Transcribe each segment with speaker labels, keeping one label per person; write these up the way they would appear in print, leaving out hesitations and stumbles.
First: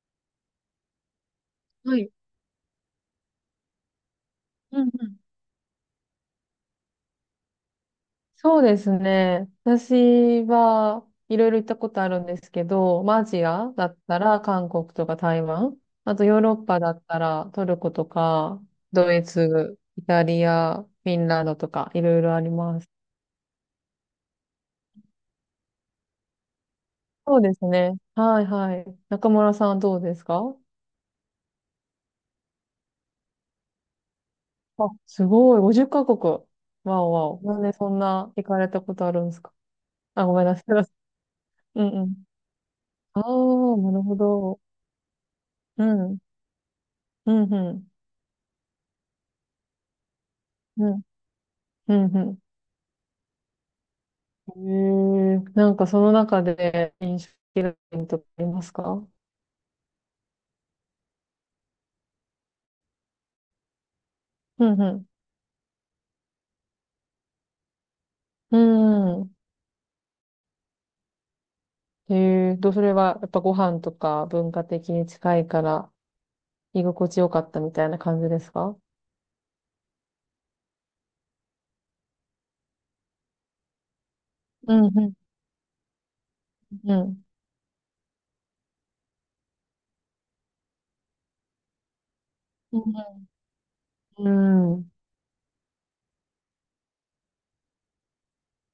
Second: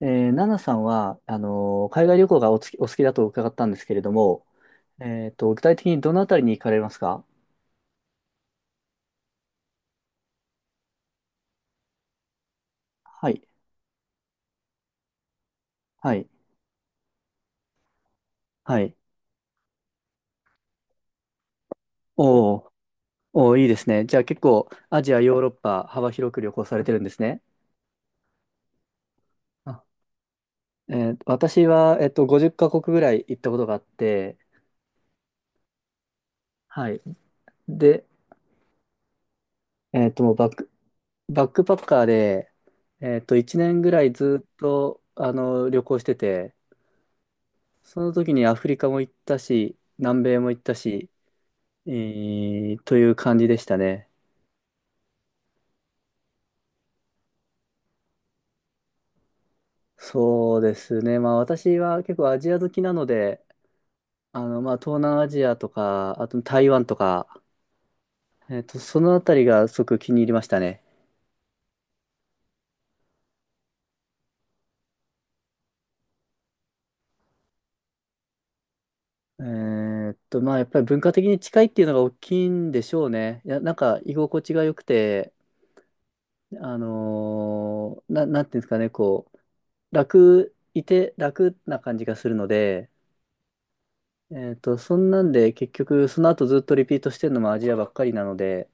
Speaker 1: ナナさんは、
Speaker 2: は
Speaker 1: 海
Speaker 2: い。
Speaker 1: 外旅行がお好きだと伺ったんですけれども、
Speaker 2: うんうん。
Speaker 1: 具体的にどのあたりに行かれますか？
Speaker 2: そうですね。私はいろいろ行ったことあるんですけど、まあア
Speaker 1: は
Speaker 2: ジ
Speaker 1: い、
Speaker 2: アだったら韓国とか台湾、
Speaker 1: は
Speaker 2: あと
Speaker 1: い、
Speaker 2: ヨーロッパだったらトルコとか、
Speaker 1: はい。
Speaker 2: ドイツ、イタリア、フィンランドとかいろいろあり
Speaker 1: おー、
Speaker 2: ます。
Speaker 1: おー、いいですね。じゃあ結構、アジア、ヨーロッパ、幅広く旅行されてるんです
Speaker 2: そう
Speaker 1: ね。
Speaker 2: ですね。はいはい。中村さんは
Speaker 1: あ、
Speaker 2: どうですか？
Speaker 1: 私は、50カ国ぐらい行ったことがあって、
Speaker 2: あ、すごい。50カ
Speaker 1: は
Speaker 2: 国。
Speaker 1: い。
Speaker 2: わおわお。なんでそん
Speaker 1: で、
Speaker 2: な行かれたことあるんですか？あ、
Speaker 1: もう
Speaker 2: ごめんなさい。
Speaker 1: バックパ
Speaker 2: う
Speaker 1: ッ
Speaker 2: ん
Speaker 1: カ
Speaker 2: う
Speaker 1: ー
Speaker 2: ん。
Speaker 1: で、
Speaker 2: ああ、
Speaker 1: 1年ぐ
Speaker 2: な
Speaker 1: ら
Speaker 2: る
Speaker 1: い
Speaker 2: ほ
Speaker 1: ずっ
Speaker 2: ど。
Speaker 1: と、旅
Speaker 2: う
Speaker 1: 行して
Speaker 2: ん。
Speaker 1: て、
Speaker 2: うんうん。
Speaker 1: その時にアフリカも行ったし、南米も行った
Speaker 2: うん
Speaker 1: し、
Speaker 2: うん
Speaker 1: という感じでしたね。
Speaker 2: うん。なんかその中で印象的なポイントってありますか？
Speaker 1: そうですね。まあ私は結構アジア好きなので、
Speaker 2: う
Speaker 1: まあ
Speaker 2: ん
Speaker 1: 東
Speaker 2: う
Speaker 1: 南アジアとか、あと台湾とか、そのあ
Speaker 2: ん。う
Speaker 1: た
Speaker 2: ん。
Speaker 1: りがすごく気に入りましたね。
Speaker 2: それはやっぱご飯とか文化的に近いから居心地よかったみたいな感じですか？
Speaker 1: まあやっぱり文化的に近いっていうのが大きいんでしょうね。いや、なんか居心地が
Speaker 2: う
Speaker 1: 良く
Speaker 2: んうん
Speaker 1: て、
Speaker 2: うん。
Speaker 1: なんていうんですかね、こう、いて楽な感じがするの
Speaker 2: う
Speaker 1: で、
Speaker 2: んうん。うん
Speaker 1: そんなんで結局その後ずっとリピートしてるのもアジアばっかりなので、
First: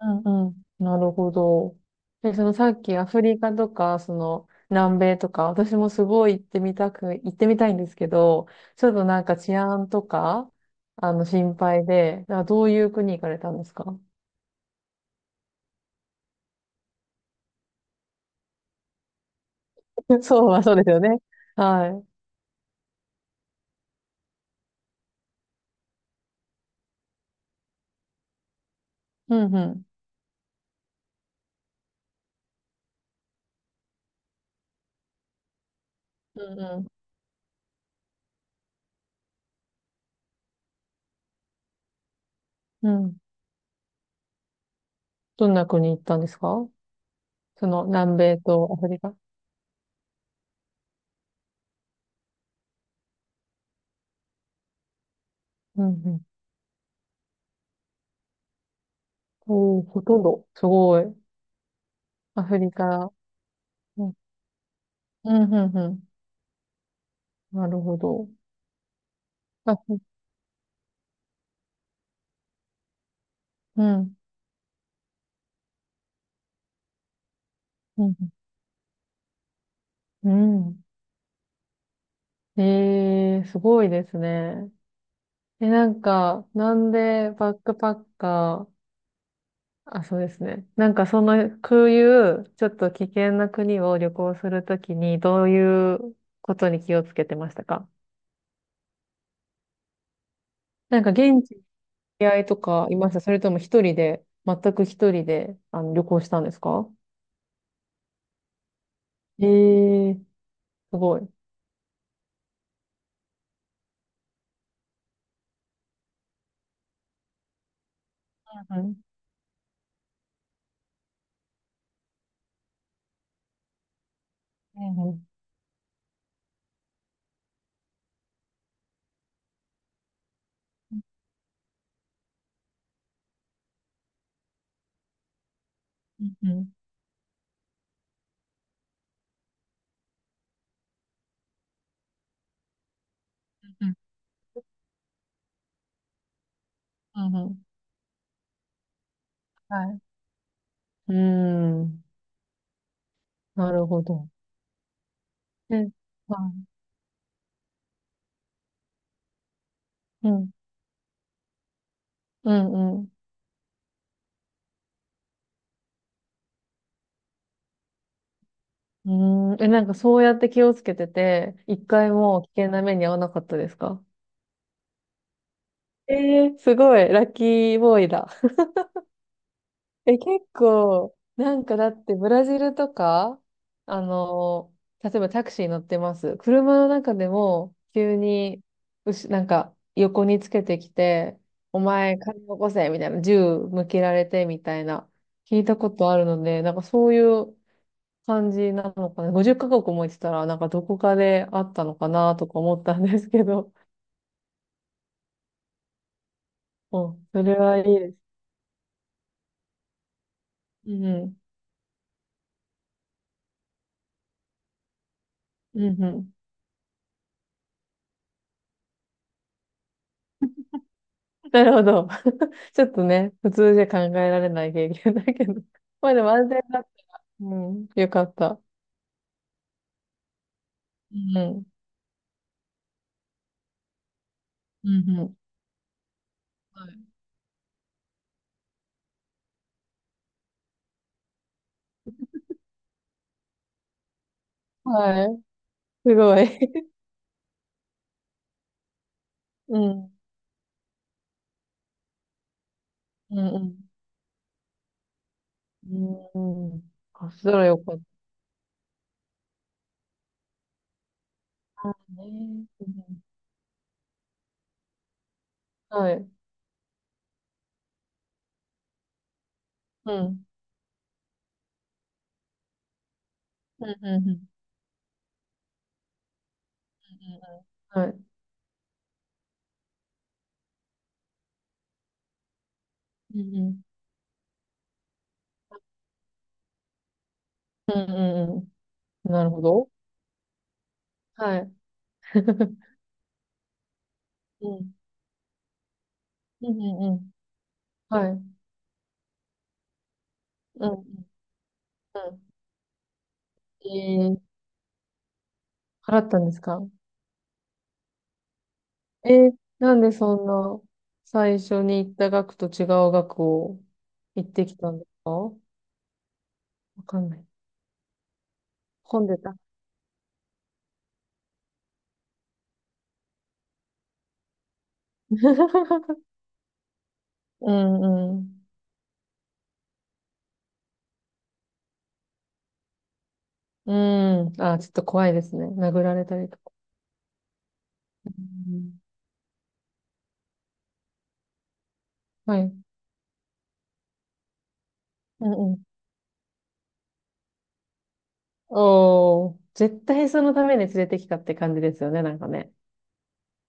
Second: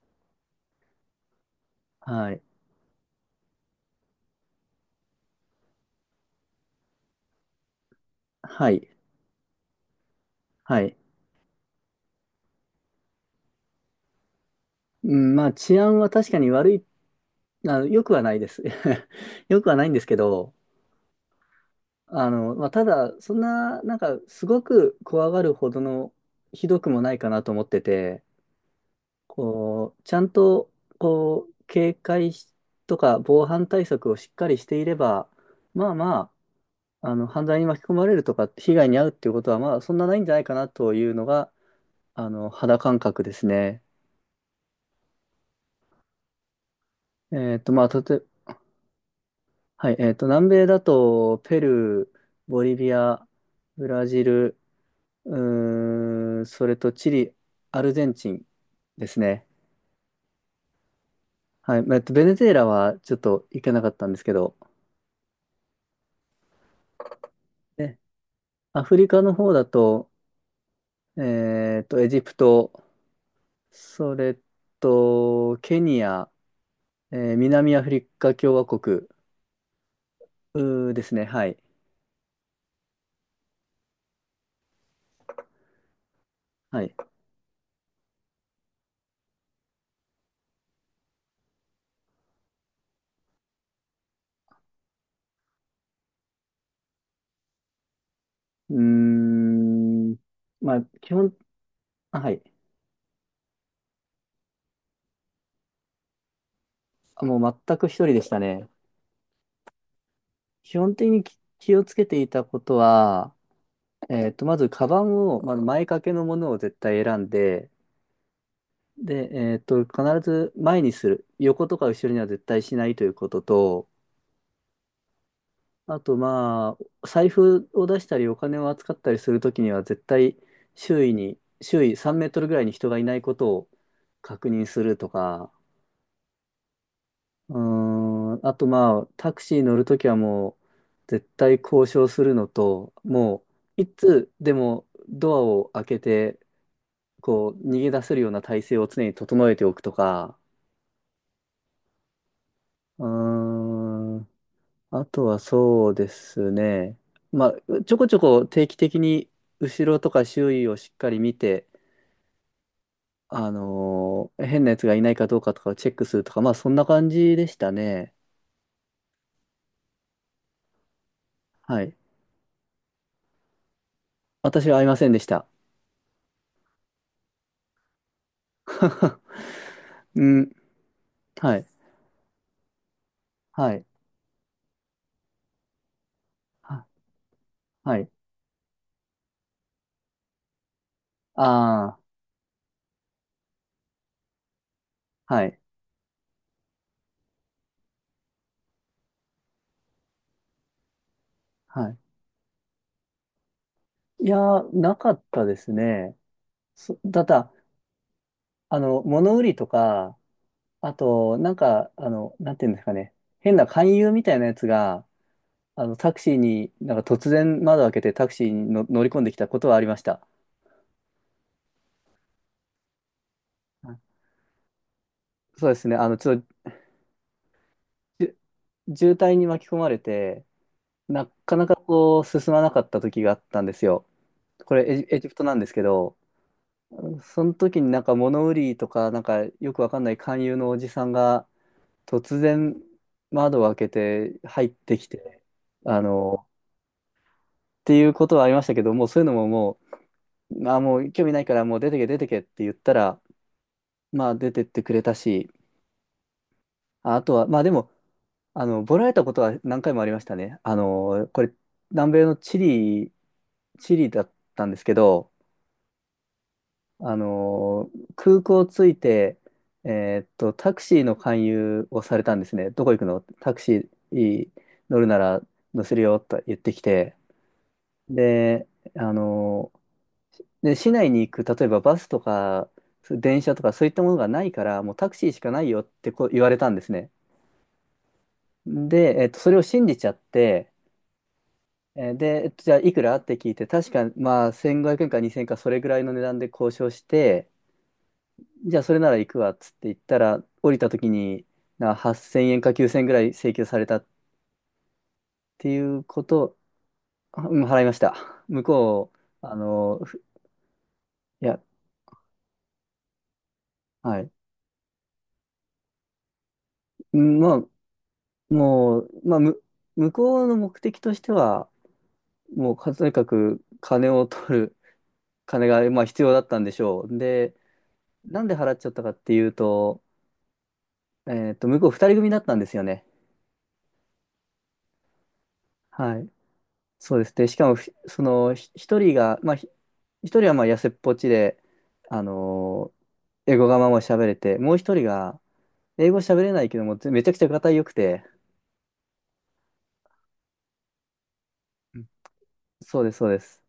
Speaker 2: うんうん。なるほど。
Speaker 1: は
Speaker 2: で、
Speaker 1: い。
Speaker 2: そのさっきアフリカとか、その南米とか、私もすごい行ってみたいんですけど、
Speaker 1: は
Speaker 2: ち
Speaker 1: い。
Speaker 2: ょっとなんか治安とか、
Speaker 1: はい。
Speaker 2: あの心配で、あどういう国行かれたんですか？
Speaker 1: うん、まあ、治安は確かに悪い、良くはないです。良くはないんですけ
Speaker 2: そう
Speaker 1: ど、
Speaker 2: はそうですよね。は
Speaker 1: まあ、ただ、そんな、なんか、すごく怖がるほどのひどくもないかなと思ってて、
Speaker 2: い。うんうん。
Speaker 1: こう、ちゃんと、こう、警戒しとか防犯対策をしっかりしていれば、まあま
Speaker 2: うん
Speaker 1: あ、犯罪に巻き込まれるとか、被害に遭うっていうことは、まあ、そんなないんじゃないかなというのが、肌
Speaker 2: う
Speaker 1: 感
Speaker 2: ん。うん。
Speaker 1: 覚ですね。
Speaker 2: どんな国行ったんですか？そ
Speaker 1: ま
Speaker 2: の
Speaker 1: あ、
Speaker 2: 南米とアフリカ。
Speaker 1: はい、南米だと、ペルー、ボリビア、ブラジル、う
Speaker 2: うんうん。
Speaker 1: それとチリ、アルゼンチンですね。
Speaker 2: おー、ほとんど。すごい。
Speaker 1: はい、まあベネ
Speaker 2: ア
Speaker 1: ズエ
Speaker 2: フ
Speaker 1: ラ
Speaker 2: リ
Speaker 1: は
Speaker 2: カ。
Speaker 1: ちょっと行けなかっ
Speaker 2: う
Speaker 1: たん
Speaker 2: ん、
Speaker 1: ですけど、
Speaker 2: うん、うん。うん。なるほ
Speaker 1: ね
Speaker 2: ど。
Speaker 1: アフリカの方だ
Speaker 2: あ、
Speaker 1: と、エジプト、
Speaker 2: う
Speaker 1: そ
Speaker 2: ん。
Speaker 1: れと、ケニア、南アフ
Speaker 2: うん
Speaker 1: リ
Speaker 2: うん
Speaker 1: カ共和国、
Speaker 2: うん。
Speaker 1: ですね。はい。
Speaker 2: ええ、すごいですね。え、なんか、な
Speaker 1: は
Speaker 2: ん
Speaker 1: い。
Speaker 2: でバックパッカー。あ、そうですね。なんかその、こういう、ちょっと危険な国を旅行するときに、どういうことに気をつけてましたか？
Speaker 1: うーん、まあ、
Speaker 2: なんか現地に知り
Speaker 1: は
Speaker 2: 合
Speaker 1: い。
Speaker 2: いとかいました？それとも一人で、全く一人で、あの、旅行したんですか？
Speaker 1: もう全く一人でしたね。
Speaker 2: ええ、
Speaker 1: 基本
Speaker 2: す
Speaker 1: 的
Speaker 2: ご
Speaker 1: に
Speaker 2: い。
Speaker 1: 気をつけていたことは、まず、カバンを、まず前掛けのものを絶対選んで、
Speaker 2: うん。
Speaker 1: で、必ず前にする。横とか後ろには絶対しないということと、
Speaker 2: うん。
Speaker 1: あと、まあ、財布を出したり、お金を扱ったりするときには、絶対周囲3メートルぐらいに人がいないことを確認するとか、
Speaker 2: うんうん。
Speaker 1: うーあとまあ、タクシー乗るときはもう、絶対交渉するのと、もう、いつでもドアを開けて、
Speaker 2: うんう
Speaker 1: こ
Speaker 2: ん。
Speaker 1: う、逃げ出せるような体制を常に整えておく
Speaker 2: は
Speaker 1: と
Speaker 2: い。
Speaker 1: か、
Speaker 2: うーん。
Speaker 1: うー
Speaker 2: なるほ
Speaker 1: ん、
Speaker 2: ど。
Speaker 1: あとは
Speaker 2: う
Speaker 1: そ
Speaker 2: ん。
Speaker 1: うです
Speaker 2: は
Speaker 1: ね。まあ、ちょこちょこ定期的に後ろとか
Speaker 2: い。うん
Speaker 1: 周囲をしっかり見て、
Speaker 2: うんうん。
Speaker 1: 変なやつがいないかどうかとかをチェックするとか、まあそんな感じでしたね。
Speaker 2: うーん。え、なんかそうやって気をつけてて、
Speaker 1: は
Speaker 2: 一
Speaker 1: い。
Speaker 2: 回も危険な目に遭わなかったですか？
Speaker 1: 私は会いませんでした。
Speaker 2: えすごい、ラッキーボーイだ。え、
Speaker 1: う
Speaker 2: 結
Speaker 1: ん。
Speaker 2: 構、な
Speaker 1: は
Speaker 2: ん
Speaker 1: い。
Speaker 2: かだってブラジルとか、
Speaker 1: はい。
Speaker 2: あの、例えばタクシー乗ってます。車
Speaker 1: は、
Speaker 2: の中でも、
Speaker 1: はい。
Speaker 2: 急に、うし、なんか横につけてきて、お
Speaker 1: あ
Speaker 2: 前、金起こせみたいな、銃向けられてみたいな、
Speaker 1: あ、はい。
Speaker 2: 聞いたことあるので、なんかそういう感じなのかな。50カ国も行ってたら、なんかどこかであった
Speaker 1: は
Speaker 2: の
Speaker 1: い。
Speaker 2: かなとか思ったんですけど。
Speaker 1: いやー、なかったですね。
Speaker 2: う
Speaker 1: た
Speaker 2: ん、そ
Speaker 1: だ、
Speaker 2: れはいいです。
Speaker 1: 物売りとか、
Speaker 2: う
Speaker 1: あ
Speaker 2: ん、
Speaker 1: と、なんか、なんていうんですかね。変な勧誘みたいなやつが、
Speaker 2: うん、う
Speaker 1: タク
Speaker 2: ん。
Speaker 1: シーに、なんか突然窓開けてタクシーに乗り込んできたことはありました。
Speaker 2: なるほど。ちょっとね、普通じゃ
Speaker 1: は
Speaker 2: 考
Speaker 1: い。
Speaker 2: えられない経験だけど。
Speaker 1: そうですね。
Speaker 2: まあで
Speaker 1: ち
Speaker 2: も
Speaker 1: ょっ
Speaker 2: 安全
Speaker 1: と、
Speaker 2: だった。うん、よか
Speaker 1: じ
Speaker 2: っ
Speaker 1: ゅ
Speaker 2: た。
Speaker 1: 渋滞に巻き込まれて、な
Speaker 2: う
Speaker 1: かな
Speaker 2: ん、
Speaker 1: かこう、進まなかった時があったんですよ。こ
Speaker 2: う
Speaker 1: れ、
Speaker 2: ん、
Speaker 1: エ
Speaker 2: う
Speaker 1: ジプ
Speaker 2: ん。
Speaker 1: トなんですけど、
Speaker 2: は
Speaker 1: その時になんか物売りとか、なんかよくわかんない勧誘のおじさんが突然窓を開けて入っ
Speaker 2: い。
Speaker 1: てき
Speaker 2: は
Speaker 1: て、
Speaker 2: い。
Speaker 1: あ
Speaker 2: すご
Speaker 1: の、
Speaker 2: い。
Speaker 1: っていうことはありましたけど、もうそういうのも も
Speaker 2: うん、
Speaker 1: う、まあ、もう興味ないからもう出てけ出てけって言ったら、
Speaker 2: うん、
Speaker 1: まあ出てってくれたし、
Speaker 2: うん。うん。
Speaker 1: あ
Speaker 2: あ、
Speaker 1: と
Speaker 2: そし
Speaker 1: は、
Speaker 2: た
Speaker 1: まあ
Speaker 2: ら
Speaker 1: で
Speaker 2: よ
Speaker 1: も、
Speaker 2: かった。
Speaker 1: ボラれたことは何回もありましたね。これ、南
Speaker 2: う
Speaker 1: 米のチ
Speaker 2: んね。う
Speaker 1: リ、
Speaker 2: ん
Speaker 1: チリだったんですけど、
Speaker 2: うん。はい。
Speaker 1: 空港着いて、
Speaker 2: う
Speaker 1: え
Speaker 2: ん。
Speaker 1: タクシーの勧誘をされたんですね。どこ行くの？タク
Speaker 2: う
Speaker 1: シ
Speaker 2: ん、うん、うん、う
Speaker 1: ー乗るなら乗せるよと言ってきて。
Speaker 2: ん。はい。
Speaker 1: で、あのー市内に行く、例えばバスとか、
Speaker 2: うん、
Speaker 1: 電車と
Speaker 2: う
Speaker 1: か
Speaker 2: ん。
Speaker 1: そういったものがないから、もうタクシーしかないよってこう言われたんですね。
Speaker 2: うん、うん、
Speaker 1: で、
Speaker 2: うん。なる
Speaker 1: それ
Speaker 2: ほ
Speaker 1: を信
Speaker 2: ど。
Speaker 1: じちゃって、
Speaker 2: はい。
Speaker 1: えーで、えっと、じゃあい くらって聞いて、確か、まあ、
Speaker 2: う
Speaker 1: 1500
Speaker 2: ん。
Speaker 1: 円か2000円かそれぐらいの値段で
Speaker 2: う
Speaker 1: 交
Speaker 2: ん
Speaker 1: 渉
Speaker 2: う
Speaker 1: し
Speaker 2: んうん。
Speaker 1: て、
Speaker 2: はい。うん
Speaker 1: じゃあそれなら行くわっつって行ったら、降り
Speaker 2: う
Speaker 1: た
Speaker 2: ん
Speaker 1: 時に、
Speaker 2: う
Speaker 1: 8000
Speaker 2: ん。
Speaker 1: 円か9000円ぐらい請求され
Speaker 2: え
Speaker 1: たっ
Speaker 2: ー、
Speaker 1: ていう
Speaker 2: 払
Speaker 1: こ
Speaker 2: ったんで
Speaker 1: と、
Speaker 2: すか？
Speaker 1: うん、払いました。向こう、あ
Speaker 2: な
Speaker 1: の、
Speaker 2: んで
Speaker 1: ふ
Speaker 2: そんな
Speaker 1: い
Speaker 2: 最
Speaker 1: や、
Speaker 2: 初に行った額と違う額を
Speaker 1: はい。
Speaker 2: 行ってきたんですか？わ
Speaker 1: う
Speaker 2: かんな
Speaker 1: ん、
Speaker 2: い。
Speaker 1: まあ、もう、
Speaker 2: 混ん
Speaker 1: ま
Speaker 2: で
Speaker 1: あ、
Speaker 2: た。
Speaker 1: 向こうの目的としては、もう、とにかく金を取る、まあ、必 要だったんでしょう。で、
Speaker 2: うんう
Speaker 1: なんで
Speaker 2: ん。
Speaker 1: 払っちゃったかっていうと、向こう2人組だったんですよね。
Speaker 2: うん。あ、ちょっと怖いですね。殴ら
Speaker 1: は
Speaker 2: れ
Speaker 1: い。
Speaker 2: たりとか。
Speaker 1: そうですね。しかもふ、そ
Speaker 2: う
Speaker 1: の、ひ一
Speaker 2: ん。
Speaker 1: 人が、まあ、ひ一人はまあ痩せっぽちで、あ
Speaker 2: はい。
Speaker 1: のー英語がまあまあ喋れて、もう一人が、
Speaker 2: うんうん。
Speaker 1: 英語喋れないけども、めちゃくちゃがよくて、
Speaker 2: おー、絶対そのために連れてきたって感じで
Speaker 1: う
Speaker 2: す
Speaker 1: ん。
Speaker 2: よね、なんかね。
Speaker 1: そうです、そうです。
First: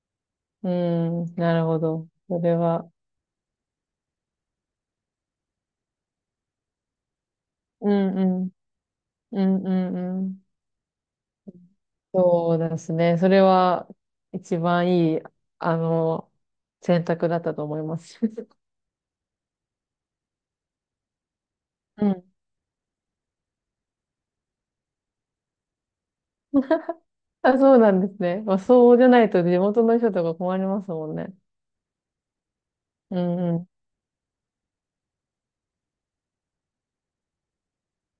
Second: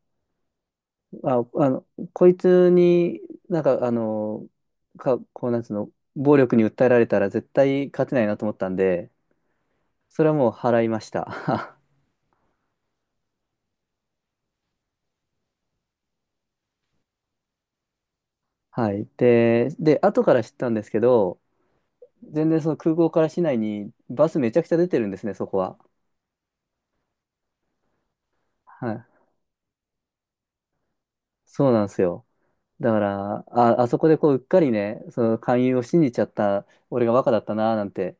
Speaker 2: うん、
Speaker 1: あ、
Speaker 2: なるほど。
Speaker 1: こい
Speaker 2: それ
Speaker 1: つ
Speaker 2: は。
Speaker 1: に、なんか、こう、なんつうの、暴力に訴えられたら絶対
Speaker 2: う
Speaker 1: 勝て
Speaker 2: ん
Speaker 1: な
Speaker 2: う
Speaker 1: いなと
Speaker 2: ん。
Speaker 1: 思ったんで、
Speaker 2: うんうん
Speaker 1: そ
Speaker 2: う
Speaker 1: れは
Speaker 2: ん。
Speaker 1: もう払いました。
Speaker 2: そうですね。それは一番いい、あの、選択だったと思います。
Speaker 1: はい。で、後から知ったんですけど、
Speaker 2: うん。
Speaker 1: 全然その空港から市内にバスめちゃくちゃ出てるんですね、そこは。
Speaker 2: あ、そうなんですね。まあ、
Speaker 1: は
Speaker 2: そう
Speaker 1: い。
Speaker 2: じゃないと地元の人とか困りますもんね。
Speaker 1: そうなんですよ。だか
Speaker 2: う
Speaker 1: ら、
Speaker 2: んう
Speaker 1: あそこでこう、うっかりね、その勧誘を信じちゃった、俺がバカだったな、なんて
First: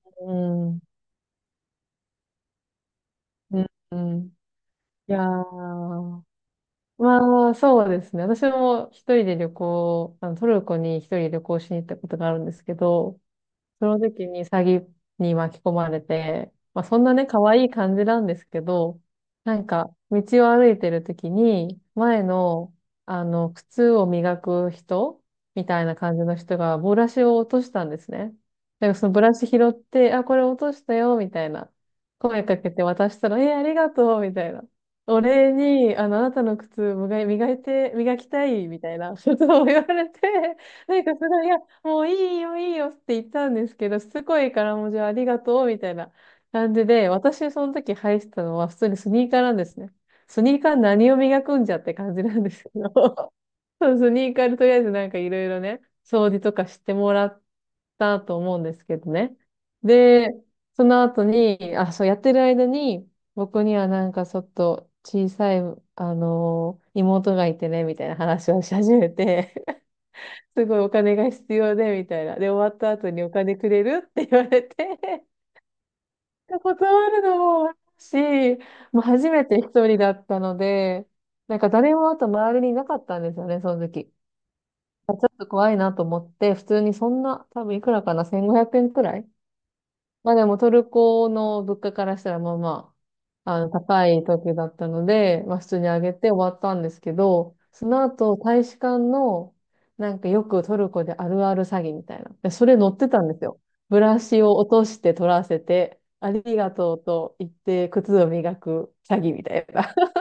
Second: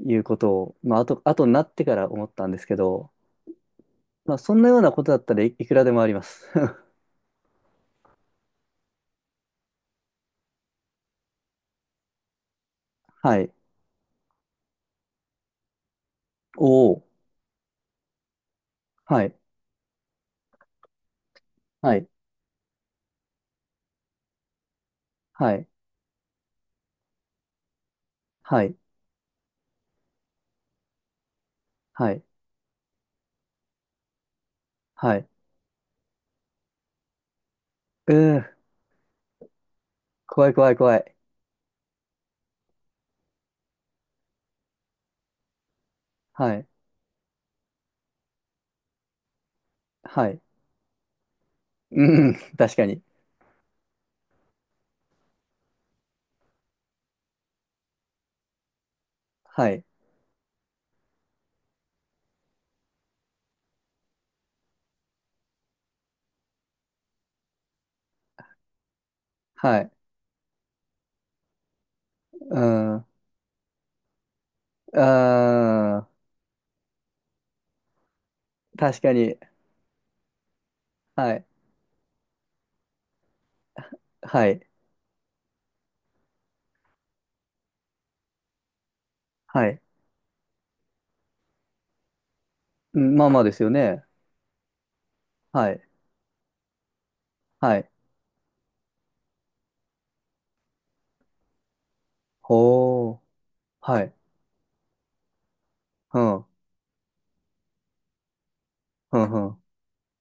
Speaker 1: い
Speaker 2: ん。
Speaker 1: うこと
Speaker 2: う
Speaker 1: を、
Speaker 2: ん。
Speaker 1: まあ、後になってから思ったんですけど、
Speaker 2: うんうん。
Speaker 1: まあ、そんなようなこと
Speaker 2: い
Speaker 1: だ
Speaker 2: や
Speaker 1: ったらいくらでもありま
Speaker 2: ー。
Speaker 1: す。
Speaker 2: まあ、そうですね。私も一人で旅行、トルコに一人旅行しに行ったことがあるんですけど、
Speaker 1: はい。
Speaker 2: その時に詐欺に巻き込まれて、まあ
Speaker 1: お
Speaker 2: そ
Speaker 1: お。
Speaker 2: んなね、可愛い感じなんですけど、
Speaker 1: はい。
Speaker 2: なんか、道を歩いてる時に、
Speaker 1: はい。
Speaker 2: 前の、あの、靴を磨く人
Speaker 1: は
Speaker 2: み
Speaker 1: い。
Speaker 2: たいな感じの人が、ブラシを落としたんですね。
Speaker 1: はい。
Speaker 2: だからそのブラシ拾って、あ、これ落としたよ、みたいな。
Speaker 1: はい。
Speaker 2: 声かけて渡したら、え、ありがとう、みたいな。
Speaker 1: は
Speaker 2: お
Speaker 1: い。
Speaker 2: 礼に、あの、あなたの靴
Speaker 1: う
Speaker 2: 磨きた
Speaker 1: ー、
Speaker 2: い、みたいなことを 言われ
Speaker 1: 怖い
Speaker 2: て、
Speaker 1: 怖い怖
Speaker 2: なんか
Speaker 1: い。
Speaker 2: すごい、いやもういいよ、いいよって言ったんですけど、すごいからもうじゃあありがとうみたいな
Speaker 1: はい。
Speaker 2: 感じで、私その時履いてたのは普通にスニーカーなんですね。
Speaker 1: はい。
Speaker 2: スニーカー何を磨くんじゃって感じ
Speaker 1: う
Speaker 2: な
Speaker 1: ん、
Speaker 2: んで すけ
Speaker 1: 確か
Speaker 2: ど、
Speaker 1: に。
Speaker 2: そうスニーカーでとりあえずなんかいろいろね、掃除とかしてもらったと思うんですけどね。
Speaker 1: はい。
Speaker 2: で、その後に、あ、そうやってる間に、僕にはなんかちょっと小さい、あの妹がいてね、みたいな話をし始めて、
Speaker 1: はい。
Speaker 2: すごいお金が必要で、みたいな。で、
Speaker 1: う
Speaker 2: 終わった
Speaker 1: ん。う
Speaker 2: 後にお金くれるって言われ
Speaker 1: ー
Speaker 2: て
Speaker 1: ん。
Speaker 2: 断るのもし、も
Speaker 1: 確
Speaker 2: う
Speaker 1: か
Speaker 2: 初
Speaker 1: に。
Speaker 2: めて一人だったので、
Speaker 1: はい。
Speaker 2: なんか誰もあと周りにいなかったんですよね、その時。
Speaker 1: はい。
Speaker 2: ちょっと怖いなと思って、普通にそんな、多分いくらかな、1500円くえんくらい。
Speaker 1: はい。
Speaker 2: まあでもトルコの物価からしたらまあま
Speaker 1: うん、まあまあで
Speaker 2: あ
Speaker 1: すよ
Speaker 2: の、
Speaker 1: ね。
Speaker 2: 高い時だったので、まあ普
Speaker 1: は
Speaker 2: 通
Speaker 1: い。
Speaker 2: にあげて終わったんですけど、
Speaker 1: は
Speaker 2: そ
Speaker 1: い。
Speaker 2: の後、大使館の、なんかよくトルコであるある詐欺みたいな。で、それ乗って
Speaker 1: ほー。
Speaker 2: たんですよ。ブ
Speaker 1: はい。
Speaker 2: ラシを落として取らせて、
Speaker 1: う
Speaker 2: あ
Speaker 1: ん。う
Speaker 2: りがとうと言って靴を磨く
Speaker 1: ん。
Speaker 2: 詐欺みた
Speaker 1: う
Speaker 2: いな。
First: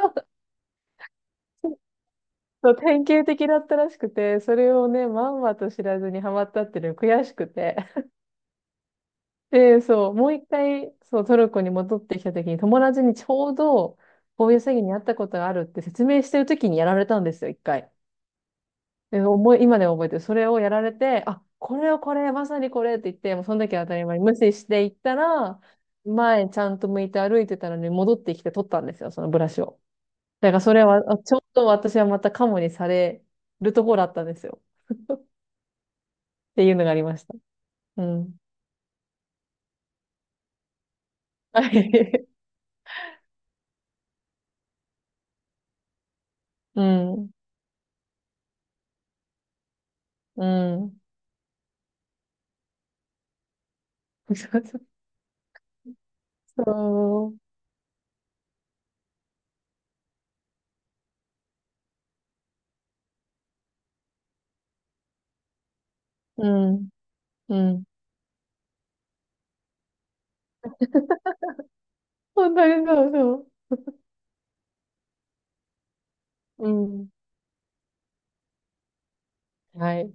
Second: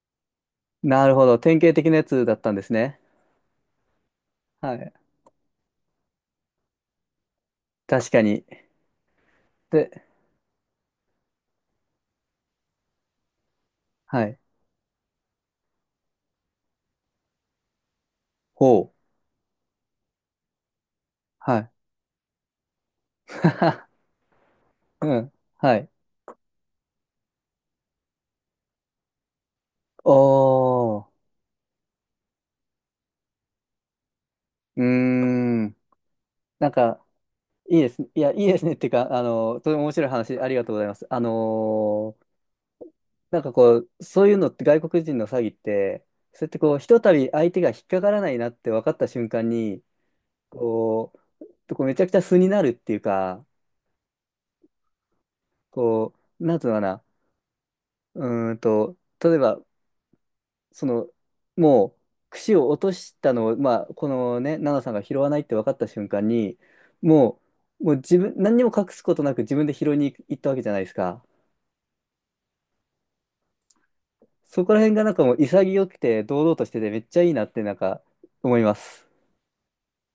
Speaker 1: ん。なるほど。典型的なやつだったんで
Speaker 2: そ
Speaker 1: す
Speaker 2: う、
Speaker 1: ね。
Speaker 2: 典型的だったらしくて、それ
Speaker 1: は
Speaker 2: を
Speaker 1: い。
Speaker 2: ね、まんまと知らずにハマったっていうのが悔しくて。
Speaker 1: 確かに。
Speaker 2: で、
Speaker 1: で、
Speaker 2: そう、もう一回、そう、トルコに戻ってきた時に、友達にちょうど、
Speaker 1: はい。
Speaker 2: こういう詐欺にあったことがあるって説明してる時にやられたんですよ、一回。
Speaker 1: ほう。
Speaker 2: で、今でも覚えてる。それをやられて、あ、
Speaker 1: はい。
Speaker 2: これ、まさにこれって言って、もうその時は当たり 前に無視していっ
Speaker 1: う
Speaker 2: た
Speaker 1: ん。
Speaker 2: ら、
Speaker 1: はい。
Speaker 2: 前ちゃんと向いて歩いてたのに戻ってきて取ったんですよ、そのブラシを。だからそれ
Speaker 1: お
Speaker 2: は、
Speaker 1: ー。
Speaker 2: ちょうど私はまたカモにされるところだったんですよ。
Speaker 1: うーん。
Speaker 2: って
Speaker 1: なん
Speaker 2: いうのがあり
Speaker 1: か、
Speaker 2: ました。
Speaker 1: いいで
Speaker 2: う
Speaker 1: すね。いや、い
Speaker 2: ん。
Speaker 1: いですね。っていうか、とても面白い話、ありがとうございます。
Speaker 2: はい。
Speaker 1: なんかこう、そういうのって外国人の詐欺って、そうやってこう、
Speaker 2: う
Speaker 1: ひとたび
Speaker 2: ん。
Speaker 1: 相手が引っかからないなって分かった瞬間に、
Speaker 2: うん。
Speaker 1: ここうめちゃくちゃ素になるっていうか、
Speaker 2: そうそう
Speaker 1: こう、なんつうのかな、
Speaker 2: そう。
Speaker 1: うーんと、例えば、その、もう、櫛を落としたのを、まあ、このね、奈々さんが拾わないって分かった瞬間
Speaker 2: う
Speaker 1: に、
Speaker 2: ん。
Speaker 1: も
Speaker 2: うん。
Speaker 1: もう自分、何にも隠すことなく自分で拾いに行ったわけじゃないですか。
Speaker 2: 本当にそうそう。
Speaker 1: そこら辺がなんかもう潔くて、堂々と
Speaker 2: う
Speaker 1: してて、めっ
Speaker 2: ん。
Speaker 1: ちゃいいなって、なんか、思います。
Speaker 2: はい。